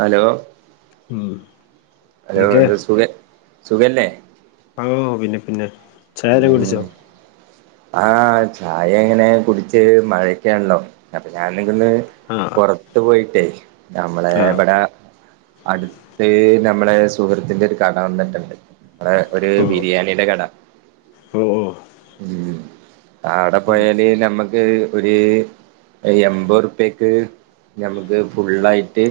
Hello ഉം hello എന്തൊക്കെ എന്താ സുഖ സുഖല്ലേ ആ ഹ് പിന്നെ പിന്നെ ചായ ഉം കുട്ടിച്ചോ ആഹ് ചായ എങ്ങനെ കുടിച്ച് മഴക്കാണല്ലോ അപ്പൊ ഞാൻ നിക്ക ഒന് ആഹ് പുറത്തു പോയിട്ടേ നമ്മളെ ആഹ് ഇവിടെ അടുത്ത് നമ്മളെ സുഹൃത്തിന്റെ ഒരു കട വന്നിട്ടുണ്ട് നമ്മടെ ഒരു ഓ ബിരിയാണിയുടെ കട ഓ ഓ ഉം അവിടെ ഉം പോയാല് നമ്മുക്ക് ഒരു എൺമ്പത് റുപ്പ്യക്ക് നഞമക്ക് ഫുള്ളായിട്ട്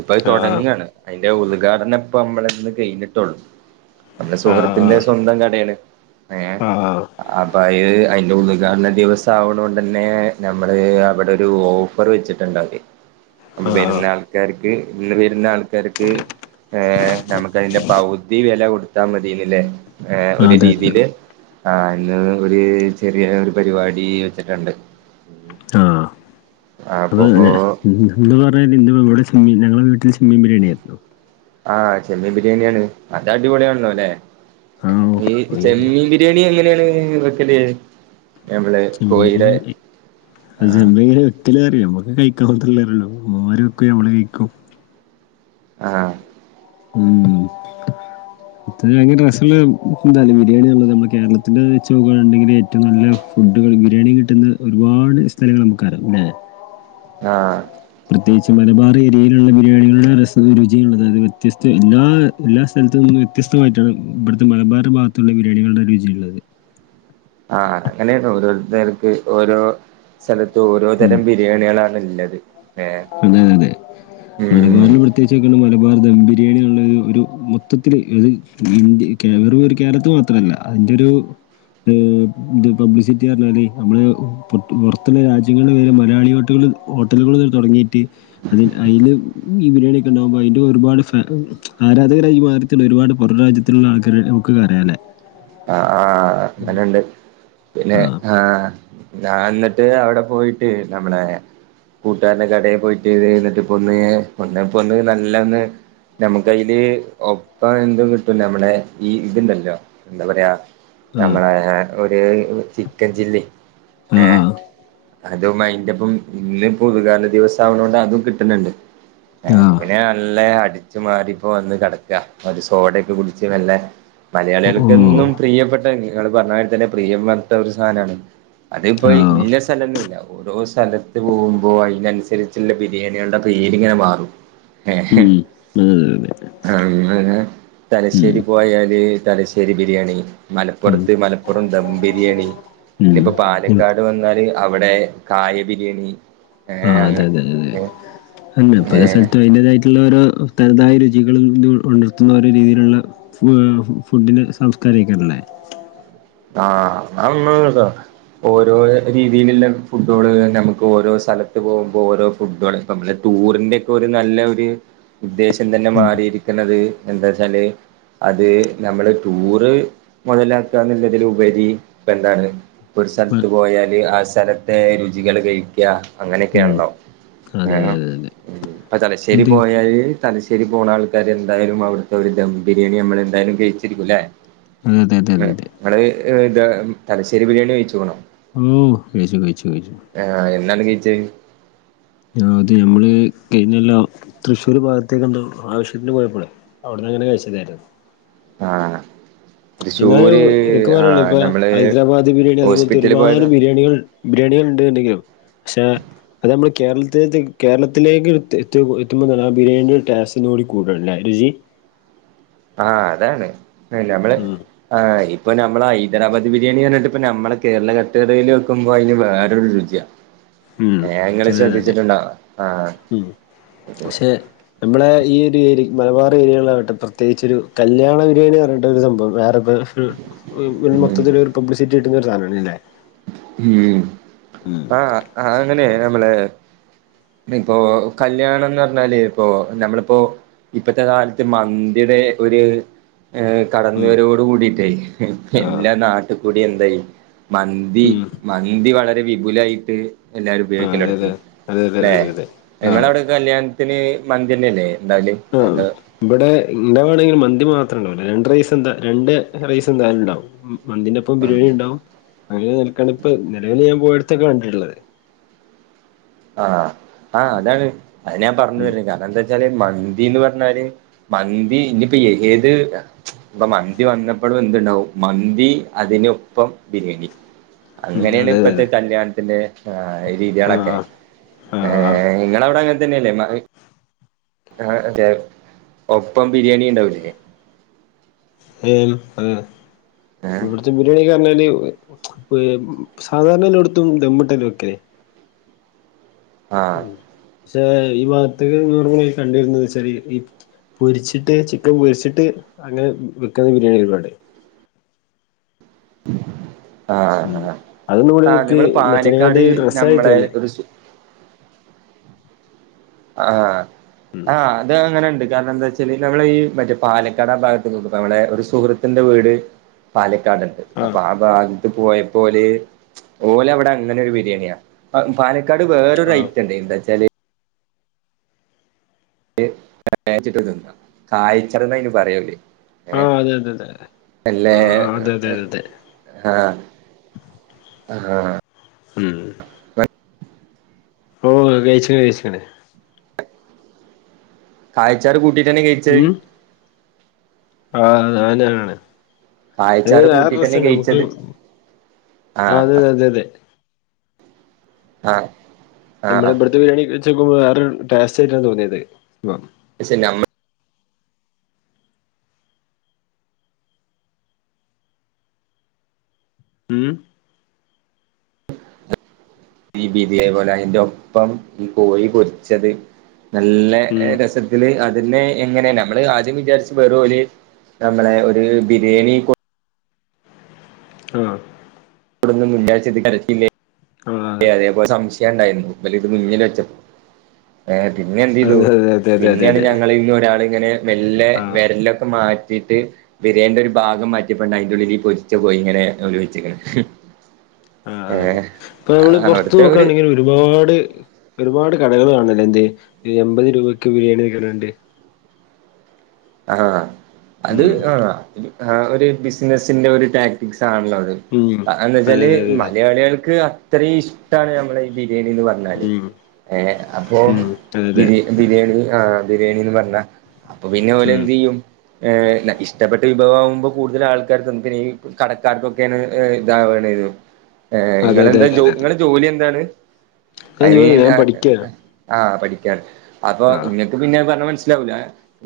ഇപ്പൊ അത് ആഹ് തുടങ്ങാണ് അതിന്റെ ഉദ്ഘാടനം ഇപ്പ നമ്മളന്ന് കഴിഞ്ഞിട്ടുള്ളു നമ്മുടെ ആഹ് സുഹൃത്തിന്റെ ആഹ് സ്വന്തം കടയാണ് ഏഹ് ആഹ് അപ്പ അത് അതിന്റെ ഉദ്ഘാടന ദിവസം ആവുന്ന കൊണ്ട് തന്നെ നമ്മള് അവിടെ ഒരു ഓഫർവെച്ചിട്ടുണ്ടതി അപ്പൊ ആഹ് വരുന്ന ആൾക്കാർക്ക് ഇന്ന് വരുന്ന ആൾക്കാർക്ക് ഏഹ് നമുക്ക് അതിന്റെ പൗ ഉതി വില കൊടുത്താ മതിയന്നില്ലേ ഏഹ് ഒരു അതെ അതെ രീതിയില് ആഹ് ഇന്ന് ഒരു ചെറിയ ഒരു പരിപാടി വെച്ചിട്ടുണ്ട് ആ ഹ് ബഹു എന്ന് പറഞ്ഞാൽ ഇന്ന് ഇവിടെ ചെമ്മി ഞങ്ങളെ വീട്ടിൽ ചെമ്മിൻ ബിരിയാണി ആയിരുന്നു ആഹ് ചെമ്മീൻ ബിരിയാണിയാണ് അത് അടിപൊളിയ ആണല്ലോ അല്ലെ ആഹ് ഈ പോയെന്താ ചെമ്മീൻ ബിരിയാണി എങ്ങനെയാണ് വെക്കല് നമ്മള് ചെമ്മീൻ കോഴിയുടെ ബിരിയാണി ആ ഒല് അറിയ നമുക്ക് കഴിക്കാൻ മാത്രല്ലേ അറിയൂ ഉമ്മമാരൊക്കെ വെക്കും നമ്മള് കഴിക്കും ആഹ് [unintelligible] ഡ്രെസ്സില് എന്താ മീഡിയലലുള്ളത് നമ്മുടെ കേരളത്തില് വെച്ച് നോക്കുകയാണുണ്ടെങ്കിൽ ഏറ്റവും നല്ല ഫുഡുകൾ ബിരിയാണി കിട്ടുന്ന ഒരുപാട് സ്ഥലങ്ങൾ നമുക്കറിയാം ലെ ആഹ്. പ്രത്യേകിച്ച് മലബാറെരിയയിലുള്ള ബിരിയാണികളുടെ രസവും രുചിയു മുള്ളത് വ്യത്യസ്ത എല്ലാ എല്ലാ സ്ഥലത്തുന്നും വ്യത്യസ്തമായിട്ടാണ് ഇബട്ത്തെ മലബാറ്ഭാഗത്തുള്ള ബിരിയാണികളുടെ രുചിയുള്ളത്. ആഹ്, അതങ്ങനെയാണ്. ഓരോരുത്തർക്ക് ഓരോ സ്ഥലത്തും ഓരോ തരം ഉം ബി രിയാണികളാണ് ഇള്ളത്. അതെ, അതെ മലബാറില് പ്ര പ്രത്യേകിച്ചോക്കാണെങ്കില് മലബാറ് ദം ബിരിയാണികളില് ഒരു മൊത്തത്തില് അത് ഇന്ത്യ വേറൊരു കേരളത്തിൽ മാത്രമല്ല അതിന്റൊരു ഇത് ഇത് പബ്ലിസിറ്റി പറഞ്ഞാല് നമ്മള് പൊ പൊറത്തുള്ള രാജ്യങ്ങളില് വരെ മലയാളി ഹോട്ടലുകള് ഹോട്ടലുകള് തൊടങ്ങിട്ട് അതി അയില് മീൻ ബിരിയാണിയൊക്കെ ഉണ്ടാവുമ്പോൾ അയിന്റെ ഒരുപാട് ഫാ ആരാധകരായി ഈ ഭാകത്തുള്ള ഒരുപാട് പൊറം രാജ്യത്തുള്ള ആൾക്കാര് നമുക്ക് അറിയല്ലേ ആഹ്, ആഹ് അങ്ങനെണ്ട്. പിന്നെ ആ ആഹ് ഞാൻ എന്നിട്ട് അവിടെ പോയിട്ട് നമ്മളെ കൂട്ടാരന്റെ കടയിൽ പോയിട്ട് എന്നിട്ട് പൊന്ന് പൊന്ന്, പൊന്ന് നല്ലൊന്ന് നമ്മക്കയില് ഒപ്പം എന്തും കിട്ടും നമ്മുടെ ഈ ഇത്ണ്ടല്ലോ എന്താ പറയാ ആ നമ്മളെ ഒര് ചിക്കൻ ചില്ലി. ആ ഏഹ് അതും അയിന്റെപ്പം ഇന്ന് ഉദ്ഘാടന ദിവസാവുന്നൊണ്ട് അതും കിട്ട്ന്ണ്ട്. ഏഹ്, ആ അപ്പം പിന്നെ ആ നല്ല അടിച്ചു മാറി ഇപ്പ വന്ന് കടക്കാ ഒരു സോഡെയെക്കകുടിച്ചുവല്ലെ ഓ മലയാളികൾക്കെന്നും- പ്രിയപ്പെട്ട ഇങ്ങള് പറഞ്ഞമാതിരി തന്നെ പ്രിയം പറഞ്ഞിട്ടൊരു സാനാണ്. അതിപ്പം ആ ഇഞ്ഞ സ്ഥലംന്നില്ല ഓരോ സ്ഥലത്ത് പോവുമ്പോ അയിനനുസരിച്ച്ള്ള ബിരിയാണികളുടെ പേരിങ്ങനെ മാറും. ഏഹ് ഹ്മ്മ് അങ്ങനെ, തലശ്ശേരി പോയാല് തലശ്ശേരി ബിരിയാണി. ഉം മലപ്പുറത്ത് മലപ്പുറം ദം ബിരിയാണി. ഉം ഇന്നിപ്പോ ഉം പാലക്കാട് വന്നാല് അവിടെ കായ ബിരിയണി- ആഹ് അതെ അതെ ല്ലേ ഏ [unintelligible] ഏ സ്ഥല്ത്ത് അതിൻ്റെതായി- ത്തില്ലോരോ തനതായ രുചികളും ണ്ട് ഉളർത്തുന്ന ഓരോ രീതിയിലുള്ള ഫു ഫുഡിന് സംസ്കാരിക്കണ്ടല്ലേ- ആഹ് [unintelligible] ഓരോ രീതിയിലുള്ള ഫുഡോള് അന്നെ നമ്മക്ക് ഓരോ സ്ഥലത്ത് പോകുമ്പോ ഓരോ ഫുഡോള് നമ്മുടെ ടൂറിന്റെ ക്കെ ഒരു നല്ല ഒരു ഉദ്ദേശം തന്നെ ഉം മാറിയിരി ക്ക്‌ണത് എന്താച്ചാല് അത് ഞമ്മള് ടൂറ് മൊതലാക്കാന്ന്ള്ള അതിലുപരി പ്പെന്താണ് ഇപ്പൊരു സെലത്ത് പ- പോയാല് ആഹ് സെലത്തെ രുചികള് കഴിക്ക ഉം അങ്ങനെക്കെണല്ലോ അതെ അതെ അതെ അതെ ആഹ് തലശ്ശേരി എന്നിട്ട് പോയാല് തലശ്ശേരി പോണ ആൾക്കാര് എന്തായാലും അവിട്ത്തെ ഒരു ദംബിരിയാണി നമ്മള് എന്തായാലും കഴിച്ചിരിക്കും ലെ അതെ അതെ അതെ ഇങ്ങള് ഇത് തലശ്ശേരി ബിരിയാണി കഴിച്ച്ക്ക്ണോ? ഓഹ് കയിച്ചു കയിച്ചു കയിച്ചു ആഹ് എന്നാണ് കയിച്ചെ? ആഹ് അത് ഞമ്മള് കഴിഞ്ഞോല്ലം തൃശ്ശൂർ ഭാഗത്തേക്കെന്തൊ ആവശ്യത്തിന് പോയപ്പളെ ഔട്ന്നങ്ങനെ കഴിച്ചെതെരം ആഹ് എന്നാലും തൃശ്ശൂര് ഇൻക്ക് ആഹ് പറയാന്ള്ളെ നമ്മള് ഹൈദരാബാദ് ബിരിയാണി അതുപോൽത്തെ ഹോസ്പിറ്റലിൽ ഒരുപാട് പോയതാ ബിരിയാണികൾ ബിരിയാണികള്ണ്ട്ണ്ടെങ്കിലും പക്ഷേ അത് അമ്മള് കേരളത്തില് കേരളത്തിലേക്ക് എ എത്തുമ്പോൾ ആ ബിരിയാണിന്റെ ടെസ്റ്റ് ഒന്നും കൂടെ കൂടണല്ലേ രുചി ആഹ് അതാണ് നമ്മള് ഉം ആഹ് ഇപ്പോ ഞമ്മളെ ഹൈദരാബാദ് ബിരിയാണി പർഞ്ഞിട്ട് ഇപ്പോ ഞമ്മളെ കേരള തട്ട്കടയില് വെക്കുമ്പോ അയിന് വേറൊരു രുചിയാ ഉം ഏഹ് ഇങ്ങള് അതെ അതെ അതെ ശ്രദ്ധിച്ചിട്ടുണ്ടോ ആഹ് ഉം പക്ഷെ നമ്മളെ ഈ ഒരു ഏരിയെ മലബാർ ഏരിയ [unintelligible] പ്രത്യേകിച്ചോരു കല്യാണ ബിരിയാണി പർഞ്ഞിട്ടൊരു സംഭവം വേറെ ഉം മൊത്തത്തിലൊരു പബ്ലിസിറ്റി കിട്ടുന്ന ഒരു സാധനാണ്ല്ലേ ഉം ഉം ആഹ്‌ ആഹ്‌ അങ്ങനെ നമ്മളെ ഇപ്പോ കല്യാണംന്ന് പർഞ്ഞാല് ഇപ്പോ നമ്മള്പ്പോ ഇപ്പത്തെ കാൽത്ത് മന്തിടെ ഒര് ഏഹ്‌ ഉം കടന്നുവരവോട് കൂടിയിട്ടെയി ആഹ് എല്ലാ നാട്ട്കൂടി എന്തായി മന്തി. ഉം മന്തി വളരെ വിപുലായിട്ട് എല്ലാരും ആഹ് അതെ ഉപയോഗിക്കലെടുത്തി അതെ അതെ അതെ ല്ലെ അതെ അതെ ആഹ് നിങ്ങളവ്ടെ കല്യാണത്തിന് മന്തിയന്നെയല്ലേ ഉണ്ടാവല്. ആഹ്‌ ഇവ്ടെ ഇന്റെവ്ടെങ്കിൽ മന്തി മാത്രം ഉണ്ടാവുല്ല രണ്ട് റൈസ് എന്താ രണ്ട് റൈസ് എന്തായാലും ഉണ്ടാവും. ഉം മന്തിന്റെ ഒപ്പം ബിരിയാണി ഉണ്ടാവും അങ്ങനെ നിലക്കാണ് ഇപ്പോ നിലവിൽ ഞാൻ പോയടത്തൊക്കെ കണ്ടിട്ട്ള്ളത്. ആഹ്‌ ആഹ് അതാണ് അത് ഞാൻ പറഞ്ഞു ഉം വര കാരണം എന്താ വെച്ചാല് മന്തിന്ന് പറഞ്ഞാല് മന്തി ഇനിപ്പോ ഏത് ഇപ്പം മന്തി വന്നപ്പളും എന്തുണ്ടാവും മന്തി അതിനോപ്പം ബിരിയാണി. ഉം അങ്ങനെണ് അതെ അതെ ഇപ്പത്തെ അതെ കല്യാണത്തിന്റെ ഏഹ് രീതിയെളൊക്കെ ആഹ് ആഹ് ആഹ് ഏഹ്, ഇങ്ങളവുടെ അങ്ങനെ തന്നെയല്ലേ [unintelligible] ആഹ്‌ അതെ ഒപ്പം ബിരിയാണിണ്ടാവൂലേ ആഹ് ഏഹ്‌ ബിരിയാണി പറഞ്ഞാല് സാധാരണ എല്ലോട്ത്തും ദമ്മിട്ടല്ലെ വെക്കല്. ഉം ആഹ് പക്ഷേ ഈ ഭാഗത്ത്ക്ക്ന്ന് പർഞ്ഞ് കഴിഞ്ഞ കണ്ടിരുന്നത്ച്ചാൽ ഈ പൊരിച്ചിട്ട് ചിക്കൻ പൊരിച്ചിട്ട് അങ്ങനെ വെക്കുന്ന ബിരിയാണി ഒരുപാട്. ആഹ്‌ ഉം ആഹ്‌ അതൊന്നും കൂടി ആഹ്‌ എനിക്ക് ഞമ്മൾ മറ്റേനെക്കാട്ടി പാലക്കാട് ഡ്രസ്സായി നമ്മളെ തോന്നി ഒരു സു ആഹ് ആഹ്, അത് അങ്ങനെണ്ട്. കാരണം എന്താച്ചാല് നമ്മളെ ഈ മറ്റെ പാലക്കാട് ആ ഭാഗത്ത് നിന്ന് നമ്മളെ ഒരു സുഹൃ ത്തിന്റെ വീട് പാലക്കാട്ണ്ട്. അപ്പ ആഹ് ആ ഭാഗത്ത് പോയപ്പോല്, ഓലവിടെ അങ്ങനൊരു ബിരിയാണിയാ പ പാലക്കാട് വേറൊര് ആഹ് ഐറ്റണ്ട്. എന്താച്ചാല് അത് [unintelligible] ച്ചിട്ട് തിന്ന, കായ്ച്ചത് ന്ന് പറയോല്. ഏഹ് ആഹ് അതെ അതെ അതെ അല്ലേ ആഹ് ആഹ് അതെ അതെ അതെ അതെ [inaudible] ആഹ്, ആഹ് ഹ്മ്മ് ഓഹ്, കഴിച്ച്ണ് കഴിച്ചിണ്. ആഴച്ചാറും കുട്ടിട്ടന്നെ കഴിച്ചേ ഉം ആഹ്, അതന്നാണ്. അത് കായച്ചാറ് കൂട്ടിട്ടന്നെ വേറൊരസാണ് നമുക്ക്, കഴിച്ചത് ആഹ് അതെതെതെ ആഹ് നമ്മളെ ആഹ് ഇബടത്തെ ബിരിയാണി വെച്ചോക്കുമ്പോൾ വേറൊരു ടേസ്റ്റായിട്ടാണ് തോന്നിയത്. പ ക്ഷെ നമ്മ മ് ഈ ബീതിയായി പോലെ അയിന്റൊപ്പം ഈ കോഴി പൊരിച്ചത് നല്ല ഉം രസത്തില് അതന്നെ എങ്ങനെ, നമ്മള് ആദ്യം വിചാരിച്ചും വെറും ഓല് നമ്മളെ ഒര് ബിരിയാണി കൊ ആഹ് [unintelligible] എ ആഹ് അതേപോലെ സംശയംണ്ടായിന്നു വല് ത് മുന്നിൽ വെച്ച ഏ പിന്നെ എന്തെയ്തു. അതെ അതെ അതെ അതെ അതെ പിന്നെണ് അതെ ഞങ്ങിന്ന് ഒരാള് ങ്ങനെ മെല്ലെ ആഹ് വെര്ലൊക്കെ മാറ്റിട്ട്. ബിര്യേന്റെ ഒരു ഭാഗം മാറ്റ്യപ്പണ്ട് അയ്ന്റുള്ളി ലീ പൊര്ച്ച കോയി ങ്ങനെ ഓല് വെച്ചക്കണ്. ഏഹ്. പ്പ മ്മള് പൊർത്ത് അവിടുത്തെ ഒരു നോക്കാണെങ്കിൽ രുപാട് ഒരുപാട് കടകൾ കാണല്ലേ എന്തെ എമ്പത് രൂപക്ക് ബിരിയാണി നൽക്ണണ്ട്. ആഹ് അത് ഉം ആഹ് ആ ഒര് ബിസിനസിന്റെ ഒരു ടാക്ടിക്സ് ആണല്ലോ അത്. ഉം അതെ കാരണന്തെയ്ച്ചാല് അതെ അതെ അതെ മലയാള്യൾക്ക് അത്രി ഇഷ്ടാണ് ഞമ്മള ഈ ബിരിയാണിന്ന് പർ- ന്നാല് ഉം ഏഹ് അപ്പോ ഉം അതെ അതെ ബിരി ബിര്യണി ആഹ്. ബിര്യണിന്ന് പർഞ്ഞ അപ്പ പിന്നെ ഉം ഓലെന്തെയ്യും. ഏ ല്ല ഇഷ്ടപ്പെട്ട വിഭവംമാവുമ്പൊ കൂടുതൽ ആൾക്കാർ നമക്ക് കടക്കാർക്കൊക്കെണ് ഏ ഇതവണ ന്നു. ഏന് അതെ അതെ ങ്ങളെന്താ അതെ ജോ അതെ അതെ ങ്ങള് ജോലി എന്താണ് ഞാൻ ഐ ജോലി മീൻ. ഞാൻ പഠിക്കാണ് ആഹ് പഠിക്കണ് അപ്പൊ ആഹ് നിങ്ങക്ക് പിന്നെ പറഞ്ഞാ മൻസ്സിലാവൂല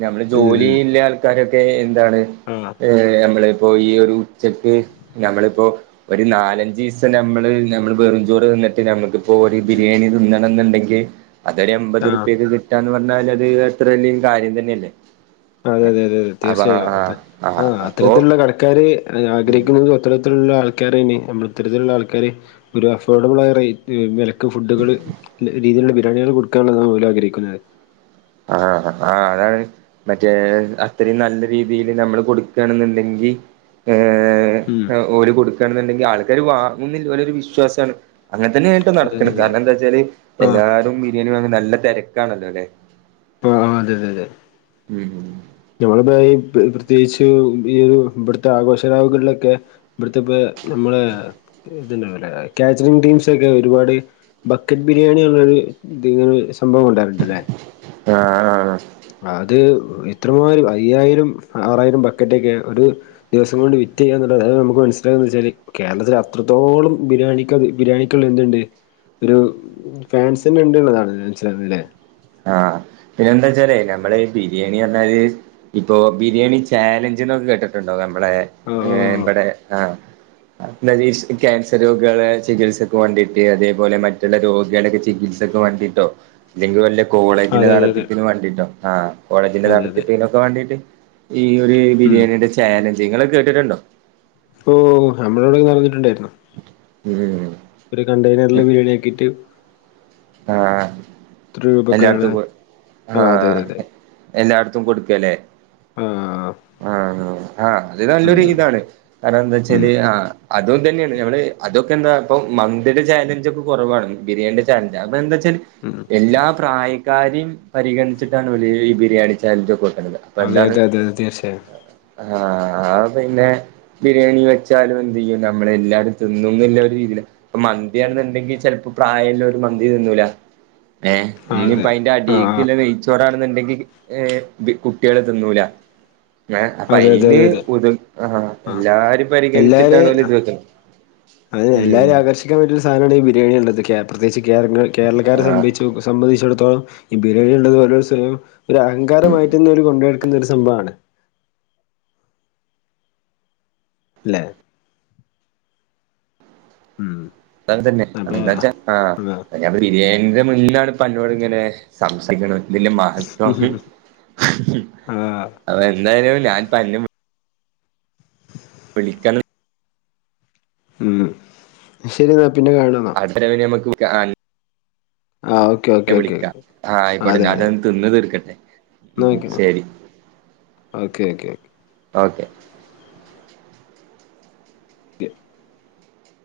നമ്മള് ജോലി ഇല്ലാത്- കാര്യൊക്കെ എന്താണ്? ന്ന. ഏ നമ്മളിപ്പോ ഈ ഒരു ഉച്ചക്ക് ഞമ്മളിപ്പോ. ഒര് നാലഞ്ചീസം ഞമ്മള് ഞമ്മള് ബെറുംചോറ് തിന്ന്ട്ട് നമ്മുക്കിപ്പോ ഒര് ബിരിയാണി തിന്നണംന്ന്ണ്ടെങ്കി അതൊരു ആഹ് എമ്പത്റുപ്യക്ക് കിട്ടാന്ന് പറഞ്ഞാലത് എത്ര വെല്യ കാര്യം തന്നെയല്ലേ. അതെ ഏഹ് അതെ അതെ അതെ അപ്പൊ തീർച്ചയായും അതെ ആഹ് ആഹ് അപ്പൊ അത്തരത്തിലുള്ള കടക്കാര് ആഗ്രഹിക്ക്ന്നത് ഒത്താെരത്തിലുള്ള ആൾക്കാരേനീ നമ്മൾ ഇത്തരത്തില്ള്ള ആൾക്കാര് ഒരു അഫോർഡബിളായ റേറ്റ് വെലക്ക് ഫുഡുകള്. ല രീതിയിലുള്ള ബിരിയാണ്യൾ കൊട്ക്കാനുള്ളതാണ് ഓല് ആഗ്രഹിക്കുന്നത്. ആഹ് ആഹ് അതാണ്. മറ്റേ അത്രം നല്ല രീതില് നമ്മള് കൊടുക്കണെന്നുണ്ടെങ്കി ഏഹ്. ഉം എ ഓല് കൊട്ക്കാണ്ന്ന്ണ്ടെങ്കി ആൾക്കാര് വാങ്ങുന്നില് ഒലരു വിശ്വാസണ് അങ്ങനെ തന്നെ ട്ടും അതെ നട്ക്കല് അതെ അതെ കാരണ ന്തായ്ച്ചാല് ആഹ് എല്ലാരും ബിര്യണി വാങ്ങ നല്ല തെരക്കാണല്ലോ ല്ലെ? ആഹ് ആഹ് അതെ അതെ അതെ. ഉം. [unintelligible] പള ഈ പ് പ്രത്യേകിച്ച് ഈ ഒരു ഇവട്ത്തെ ആഘോഷ രാവുകൾലൊക്ക. ഇബട്ത്തെ പ്പേ നമ്മളെ ഇത്ണ്ടാവൂലേ കാച്ചറിങ് ടീംസാെക്കെ ഒര്പാട് ബക്കറ്റ് ബിര്യാണിന്ന്ള്ളൊര് ത്ങ്ങനെ സംഭവം കൊണ്ടാര്ട്ട്ല്ലേ ആഹ് ആഹ് അത് ഇത്രമാരം അയ്യായിരം, ആറായിരം ബക്കറ്റൊക്കെ ഒരു ദിവസം കൊണ്ട് വിറ്റ് ചെയ്യാ ർഞ്ഞ അത് നമുക്ക് മനസ്സ്ലാ വെച്ചാ കേരളത്തില് അത്രത്തോളം ബിരിയാണിക്കത് ബിയാണി ക്ക്ള് ഇണ്ട് ഇണ്ട് ഒരു ഫാൻസ് ണ്ട്ള്ളതാണ് മനസിലാവുലെ. ആഹ് പിന്നെന്താച്ചാലേ നമ്മള് ബിരിയാണി പറഞ്ഞാല് ഇപ്പോ ബിരിയാണി ചാലഞ്ച് എന്നൊക്കെ കേട്ട്ട്ടുണ്ടോ? നമ്മളെ ആ ഏഹ് ഇവടെ ആഹ് [unintelligible] ക്യാൻസർ രോഗികളെ ചികിത്സക്ക് വാണ്ടിട്ട് അതേപോലെ മറ്റുള്ള രോഗികളെ ചികിത്സ ഇതൊക്കേ വണ്ടിയിട്ടോ ഇല്ലങ്കി വല്ലെ ആ കോളേജിന്റെ അതെ അതെ അതെ നടത്തിപ്പിന് വണ്ടിട്ടോ ആഹ് കോളേജിന്റെ അതെ അതെ നടത്തിപ്പിനൊക്കെ വാണ്ടീട്ട്. ഈ ഒരു ഉം ബിരിയാണിയുടെ ചാലഞ്ച് നിങ്ങളൊക്കെ കേട്ടിട്ടുണ്ടോ ഓഹ് നമ്മളിവിടെ നടന്നിട്ടിണ്ടായിരുന്നു. ഉം ഒരു കണ്ടെയ്നർല് വീഡിയോ ആക്കിയിട്ട് ആഹ് എത്ര രൂപക്കാണ് എല്ലായിടത്തും പോ ആ അതെ ആഹ്. അതെ അതെ എല്ലാട്ത്തും കൊടുക്കലേ ആഹ് ആഹ് ആഹ് ആഹ് അത് നല്ലൊരു ഇതാണ്. കാരണം എന്താ ഉം വെച്ചാല് ആഹ് അതും ഇതന്നെയാണ് ഞമ്മള് അതൊ എന്താ ഇപ്പോ മന്തിലി ചാലഞ്ച് ഒക്കെ കൊറവാണ്. ബിരിയാണിൻ്റ ചാലഞ്ച് അപ്പ എന്താ വെച്ചാല് [unintelligible] എല്ലാ പ്രായക്കാരെയും പരിഗണിച്ചിട്ടാണ് ഇവല് ഈ ബിരിയാണി ചാലഞ്ച് ഒക്കെ വെക്കണ്ടത് പ്പ അതെ എന്താണ് അതെ അതെ അതെ തീർച്ചയായും ആഹ് പിന്നെ. ബിരിയാണി വെച്ചാലും എന്ത് ചെയ്യും നമ്മളെ എല്ലാരും തിന്നും ഇള്ളേ ഒരു രീതിലാ. ഇപ്പ മന്തിയാണെന്നുണ്ടെങ്കിൽ ചിലപ്പോ പ്രായള്ളോ മന്തി തിന്നൂല ഏ ആ ഇനിയിപ്പ അതെ അതിന്റെ അടി ആ ആ പിന്നെ നെയ്യ്ച്ചോറാണെന്നുണ്ടെങ്കിൽ ഹേ ബി കുട്ട്യള് തിന്നൂല. ആഹ് അപ്പൊ അതെ അതെ അയിന് അതെ അതെ ഉദ ആഹ് ആ എല്ലാരും പരിഗണിച്ചിട്ടാണ് ഓല് ഇത് വെക്ക് [inaudible] അതന്നെ എല്ലാരും ആകർഷിക്കാൻ വേണ്ടിള്ള സാനാണ് ഈ ബിരിയാണി ഇള്ളത്. കേ പ്രത്യേകിച്ച് കേരങ്ങൾ കേരളക്കാരെ ആ സംഭവിച്ചു. സംഭവിച്ചിടത്തോളം ഈ ബിരിയാണി ഇള്ളത് ഒരു സേ ഒരു അഹങ്കാരമായിട്ട് തന്നെ അവര് കൊണ്ടേ [unintelligible] ഒരു സംഭവം ആണ്. ല്ലേ ഉം അതങ്ങൻതന്നാ അത് അപ്പൊ എന്താച്ചാ ആ ആഹ് ഞാ ബിരിയാണിൻ്റെ മുന്നിലാണ് പ്പ അന്നോട് ഇങ്ങനെ സംസാരിക്കണത്. പിന്നെ മഹത്യാഹി ആ എന്തായാലും ഞാൻ പറഞ്ഞു വിളിക്ക ഉം ശരി ന്നാ പിന്ന കാണന്ന. അത്ര വലിയ നമുക്ക് ക ആഹ് പിന്നെ വിളിക്കാ ആഹ് അയിക്കോട്ടെ ഞാ ഇതൊന്ന് തിന്ന് തീർക്കട്ടെ എന്നാ ഉം ഓക്കെ ശെരി. ഓക്കെ ക്കെ ക്കെ ഓക്കെ [inaudible]